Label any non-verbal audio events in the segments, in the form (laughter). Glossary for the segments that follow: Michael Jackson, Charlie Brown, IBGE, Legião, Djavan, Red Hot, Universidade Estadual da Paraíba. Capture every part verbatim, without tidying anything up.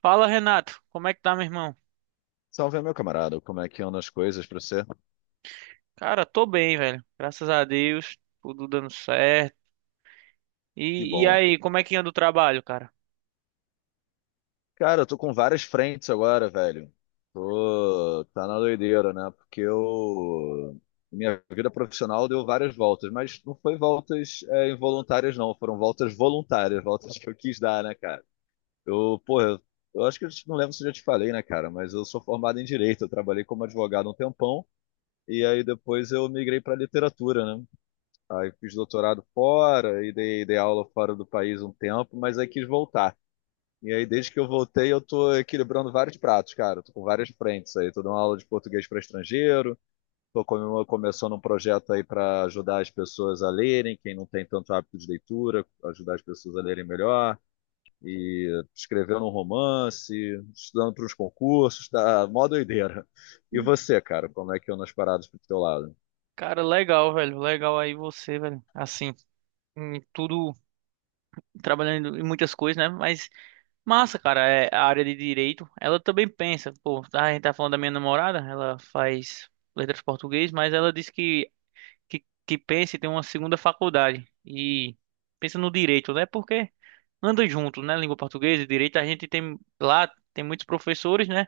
Fala, Renato. Como é que tá, meu irmão? Salve, meu camarada. Como é que andam as coisas pra você? Cara, tô bem, velho. Graças a Deus, tudo dando certo. Que E, e bom, que aí, bom. como é que anda o trabalho, cara? Cara, eu tô com várias frentes agora, velho. Tô... Tá na doideira, né? Porque eu... Minha vida profissional deu várias voltas, mas não foi voltas é, involuntárias, não. Foram voltas voluntárias, voltas que eu quis dar, né, cara? Eu, porra, eu eu acho que eu te- não lembro se eu já te falei, né, cara? Mas eu sou formado em Direito. Eu trabalhei como advogado um tempão. E aí depois eu migrei pra literatura, né? Aí fiz doutorado fora e dei, dei aula fora do país um tempo, mas aí quis voltar. E aí, desde que eu voltei, eu tô equilibrando vários pratos, cara. Eu tô com várias frentes aí. Tô dando aula de português para estrangeiro, tô come- começando um projeto aí para ajudar as pessoas a lerem, quem não tem tanto hábito de leitura, ajudar as pessoas a lerem melhor. E escrevendo um romance, estudando para uns concursos, tá mó doideira. E Hum. você, cara, como é que eu nas paradas pro teu lado? Cara, legal, velho. Legal aí você, velho. Assim, em tudo, trabalhando em muitas coisas, né? Mas massa, cara, é a área de direito. Ela também pensa, pô, tá, a gente tá falando da minha namorada, ela faz letras português, mas ela disse que, que, que pensa em ter uma segunda faculdade. E pensa no direito, né? Porque anda junto, né? Língua portuguesa e direito, a gente tem lá tem muitos professores, né?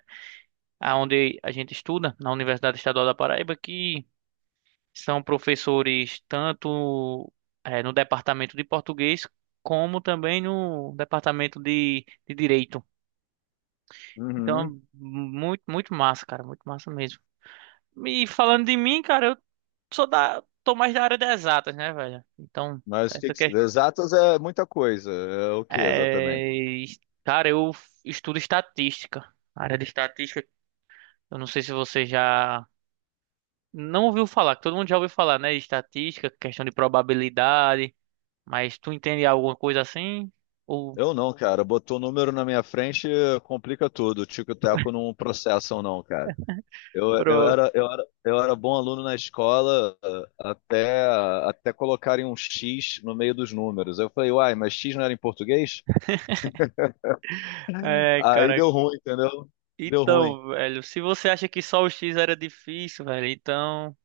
Aonde a gente estuda na Universidade Estadual da Paraíba que são professores tanto eh, no departamento de português como também no departamento de, de direito. Uhum. Então, muito muito massa, cara, muito massa mesmo. E falando de mim, cara, eu sou da tô mais da área das exatas, né, velho? Então, Mas que essa que- questão exatas é muita coisa. É o que exatamente? é, cara, eu estudo estatística. A área de estatística. Eu não sei se você já não ouviu falar, que todo mundo já ouviu falar, né? Estatística, questão de probabilidade, mas tu entende alguma coisa assim? Ou Eu não, cara. Botou o número na minha frente, complica tudo. O Tico e Teco não processam, não, cara. Eu, eu Pro... era, eu era, eu era bom aluno na escola eh, até, até colocarem um X no meio dos números. Eu falei, uai, mas X não era em português? É, Aí cara. deu ruim, entendeu? Deu ruim. Então, velho, se você acha que só o X era difícil, velho, então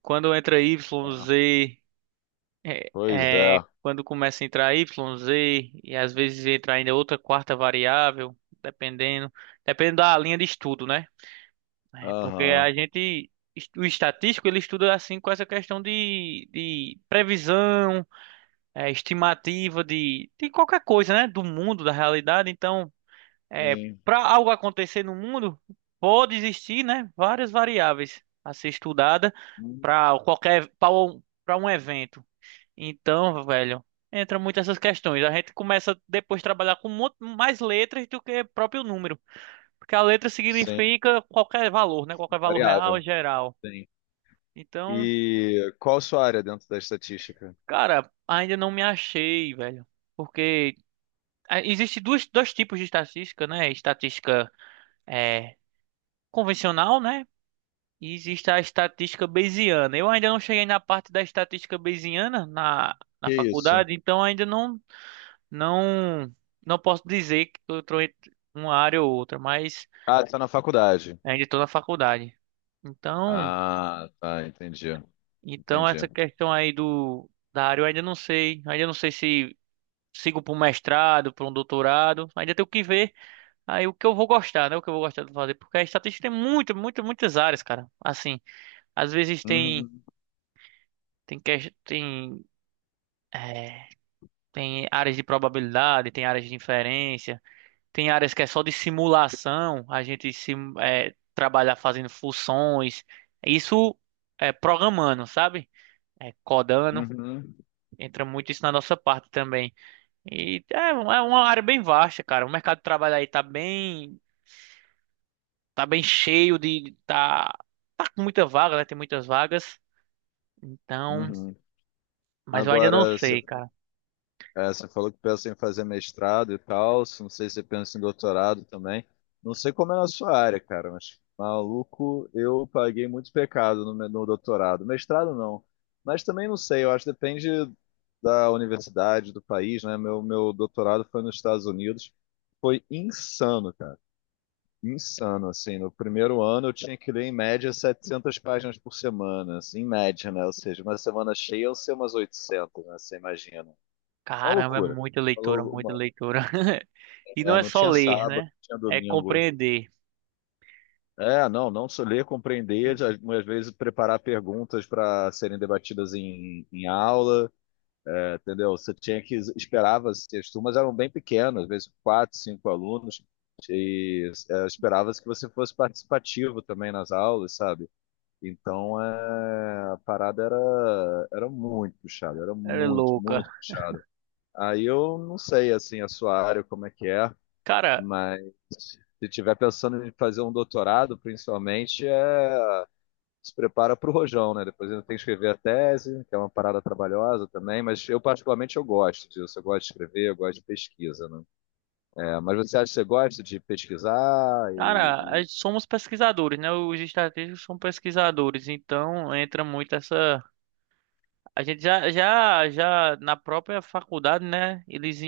quando entra Y, Z, é, Pois é, é. quando começa a entrar Y, Z, e às vezes entra ainda outra quarta variável, dependendo, dependendo da linha de estudo, né? É, porque Aham. a gente, o estatístico, ele estuda assim com essa questão de, de previsão, é, estimativa de, de qualquer coisa, né? Do mundo, da realidade. Então, é, Sim. para algo acontecer no mundo, pode existir, né? Várias variáveis a ser estudada para qualquer, para um evento. Então, velho, entra muito essas questões. A gente começa depois a trabalhar com muito mais letras do que próprio número. Porque a letra Sim. significa qualquer valor, né? Qualquer valor real, Variável. geral. Sim. Então, E qual a sua área dentro da estatística? cara, ainda não me achei, velho. Porque ah, existe duas, dois tipos de estatística, né? Estatística é, convencional, né? E existe a estatística bayesiana. Eu ainda não cheguei na parte da estatística bayesiana na, na Isso. faculdade, então ainda não, não, não posso dizer que eu estou entre uma área ou outra, mas Ah, está na faculdade. ainda estou na faculdade. Então. Ah, tá, entendi. Então essa Entendi. questão aí do da área eu ainda não sei, ainda não sei se sigo para um mestrado, para um doutorado, ainda tenho que ver aí o que eu vou gostar, né? O que eu vou gostar de fazer, porque a estatística tem muito, muito, muitas áreas, cara. Assim, às vezes tem Uhum, tem ques- tem é, tem áreas de probabilidade, tem áreas de inferência, tem áreas que é só de simulação, a gente sim, é, trabalhar fazendo funções, isso é programando, sabe? É, codando, uhum, entra muito isso na nossa parte também. E é, um- é uma área bem vasta, cara. O mercado de trabalho aí tá bem, tá bem cheio de, tá, tá com muita vaga, né? Tem muitas vagas. Então, uhum. mas eu ainda não Agora, você, sei, cara. é, você falou que pensa em fazer mestrado e tal. Se Não sei se você pensa em doutorado também. Não sei como é na sua área, cara, mas maluco, eu paguei muito pecado no, me- no doutorado. Mestrado não. Mas também não sei, eu acho que depende da universidade, do país, né? Meu, meu doutorado foi nos Estados Unidos. Foi insano, cara. Insano, assim, no primeiro ano eu tinha que ler em média setecentas páginas por semana, assim, em média, né, ou seja, uma semana cheia eu sei umas oitocentas, né, você imagina. É uma Caramba, é loucura. muita Uma leitura, lou- muita uma- leitura. (laughs) E não é, é não só tinha ler, sábado, não né? tinha É domingo. compreender. É, não, não só ler, compreender, É às às vezes preparar perguntas para serem debatidas em, em aula, entendeu? Você tinha que esperava, se as turmas eram bem pequenas, às vezes quatro, cinco alunos, e é, esperava-se que você fosse participativo também nas aulas, sabe? Então, é, a parada era, era muito puxada, era é muito, louca. muito puxada. Aí eu não sei, assim, a sua área, como é que é, Cara, mas se tiver pensando em fazer um doutorado, principalmente, é, se prepara para o rojão, né? Depois ainda tem que escrever a tese, que é uma parada trabalhosa também, mas eu particularmente eu gosto disso, eu gosto de escrever, eu gosto de pesquisa, né? É, mas você acha que você gosta de pesquisar? cara, a E... gente somos pesquisadores, né? Os estratégicos são pesquisadores, então entra muito essa. A gente já, já, já na própria faculdade, né? Eles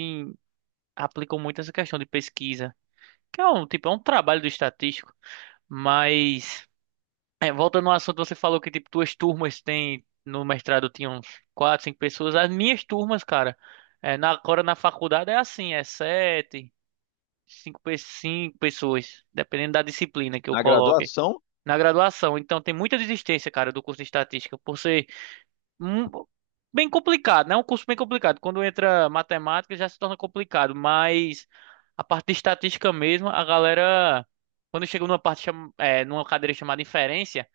aplicam muito essa questão de pesquisa, que é um tipo, é um trabalho do estatístico, mas é, voltando ao assunto, você falou que tipo tuas turmas têm no mestrado tinham uns quatro, cinco pessoas, as minhas turmas, cara, é, na, agora na faculdade é assim, é sete, cinco, pe- cinco pessoas, dependendo da disciplina que eu Na coloque. graduação, Na graduação, então tem muita desistência, cara, do curso de estatística, por ser hum, bem complicado, né? É um curso bem complicado. Quando entra matemática já se torna complicado, mas a parte de estatística mesmo, a galera, quando chega numa parte, cham- é, numa cadeira chamada inferência,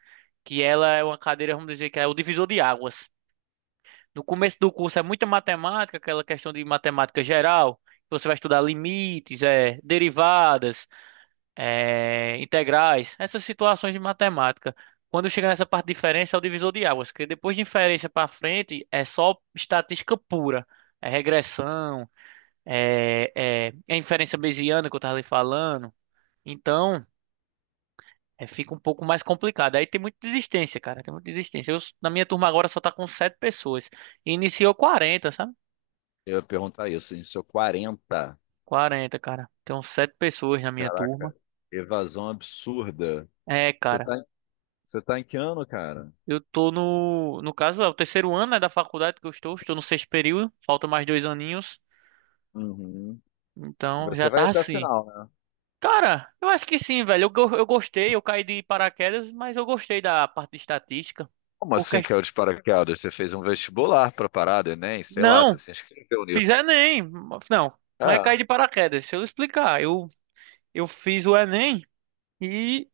que ela é uma cadeira, vamos dizer que é o divisor de águas. No começo do curso é muita matemática, aquela questão de matemática geral, que você vai estudar limites, é, derivadas, eh, integrais, essas situações de matemática. Quando chega nessa parte de diferença, é o divisor de águas, porque depois de inferência para frente é só estatística pura, é regressão, é, é, é inferência bayesiana que eu estava lhe falando. Então, é, fica um pouco mais complicado. Aí tem muita desistência, cara, tem muita desistência. Eu, na minha turma agora só tá com sete pessoas. E iniciou quarenta, sabe? eu ia perguntar isso, em seu quarenta. Quarenta, cara. Tem uns sete pessoas na minha turma. Caraca, evasão absurda. É, Você cara. tá, em- você tá em que ano, cara? Eu tô no, no caso, é o terceiro ano, né, da faculdade que eu estou, estou, no sexto período, falta mais dois aninhos, Uhum. E então você já vai tá até a assim. final, né? Cara, eu acho que sim, velho. Eu, go- eu gostei, eu caí de paraquedas, mas eu gostei da parte de estatística. Como Porque... assim que é o de paraquedas? Você fez um vestibular pra parada, Enem? Sei lá, você Não, se inscreveu fiz nisso. Enem, não, mas É, caí de paraquedas. Deixa eu explicar. Eu, eu fiz o Enem e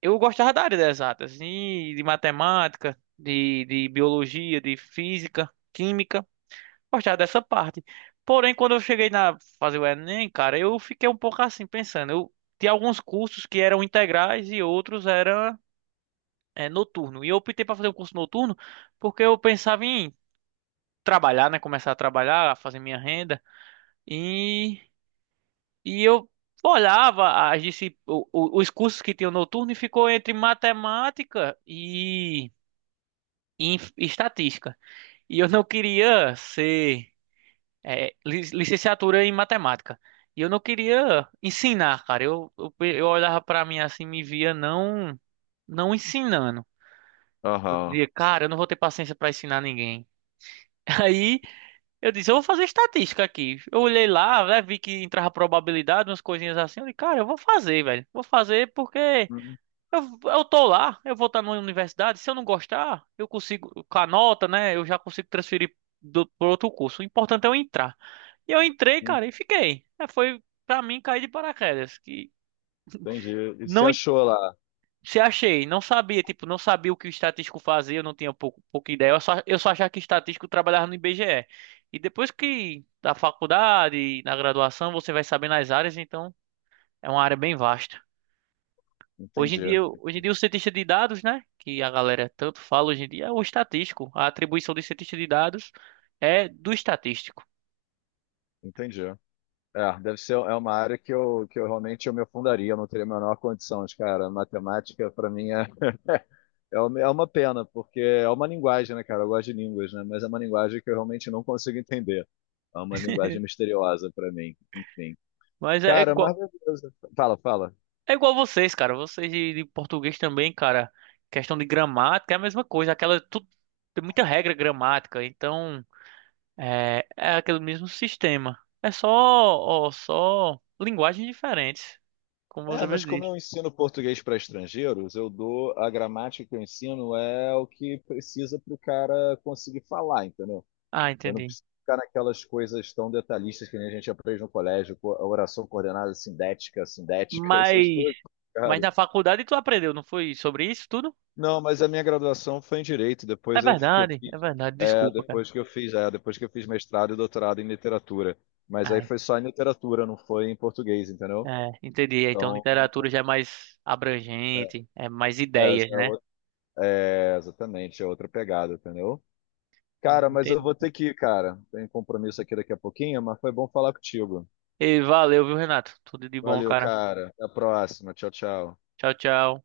eu gostava da área das exatas, e de matemática, de, de biologia, de física, química. Gostar dessa parte. Porém, quando eu cheguei na fazer o Enem, cara, eu fiquei um pouco assim pensando. Eu tinha alguns cursos que eram integrais e outros eram é, noturno. E eu optei para fazer o curso noturno porque eu pensava em trabalhar, né, começar a trabalhar, fazer minha renda e e eu olhava as disci- o- o- os cursos que tinham noturno e ficou entre matemática e e inf- e estatística. E eu não queria ser é, li- licenciatura em matemática. E eu não queria ensinar, cara. Eu, eu, eu olhava pra mim assim, me via não não ensinando. Eu aham. dizia, cara, eu não vou ter paciência pra ensinar ninguém. (laughs) Aí eu disse, eu vou fazer estatística aqui. Eu olhei lá, né, vi que entrava probabilidade, umas coisinhas assim. Eu disse, cara, eu vou fazer, velho. Vou fazer porque Uhum. eu, eu tô lá, eu vou estar numa universidade. Se eu não gostar, eu consigo, com a nota, né, eu já consigo transferir do, pro outro curso. O importante é eu entrar. E eu entrei, cara, e fiquei. É, foi pra mim cair de paraquedas, que Entendi. E se não en- achou lá? se achei, não sabia, tipo, não sabia o que o estatístico fazia, eu não tinha pouco, pouca ideia. Eu só, eu só achava que estatístico trabalhava no I B G E. E E depois que da faculdade, na graduação, você vai saber nas áreas, então é uma área bem vasta. Hoje em Entendi, dia, hoje em dia o cientista de dados, né, que a galera tanto fala hoje em dia, é o estatístico. A atribuição de cientista de dados é do estatístico. entendi. É, deve ser, é uma área que eu, que eu realmente eu me afundaria, eu não teria a menor condição de, cara, matemática pra mim é... (laughs) É uma é uma pena, porque é uma linguagem, né, cara? Eu gosto de línguas, né? Mas é uma linguagem que eu realmente não consigo entender. É uma linguagem misteriosa pra mim, enfim. Mas é Cara, igual, mas beleza. Fala, fala. é igual vocês, cara. Vocês de, de português também, cara. Questão de gramática é a mesma coisa. Aquela, tudo, tem muita regra gramática. Então, é, é aquele mesmo sistema. É só, ó, só linguagens diferentes, como você É, mas mesmo como disse. eu ensino português para estrangeiros, eu dou a gramática que eu ensino é o que precisa para o cara conseguir falar, entendeu? Ah, Eu não entendi. preciso ficar naquelas coisas tão detalhistas que nem a gente aprende no colégio, co- oração coordenada sindética, sindética, (laughs) essas Mas, coisas. mas Cara, na faculdade tu aprendeu, não foi sobre isso tudo? não, mas a minha graduação foi em direito. É Depois eu, que eu verdade, fiz, é verdade. é, Desculpa, cara. depois que eu fiz, é, depois que eu fiz mestrado e doutorado em literatura. Mas aí Ai, foi só em literatura, não foi em português, entendeu? é, entendi. Então Então, literatura já é mais abrangente, é mais é, ideias, é né? o- é, exatamente, é outra pegada, entendeu? Não Cara, mas eu entendi. vou ter que ir, cara. Tem compromisso aqui daqui a pouquinho, mas foi bom falar contigo. E valeu, viu, Renato? Tudo de bom, Valeu, cara. cara. Até a próxima. Tchau, tchau. Tchau, tchau.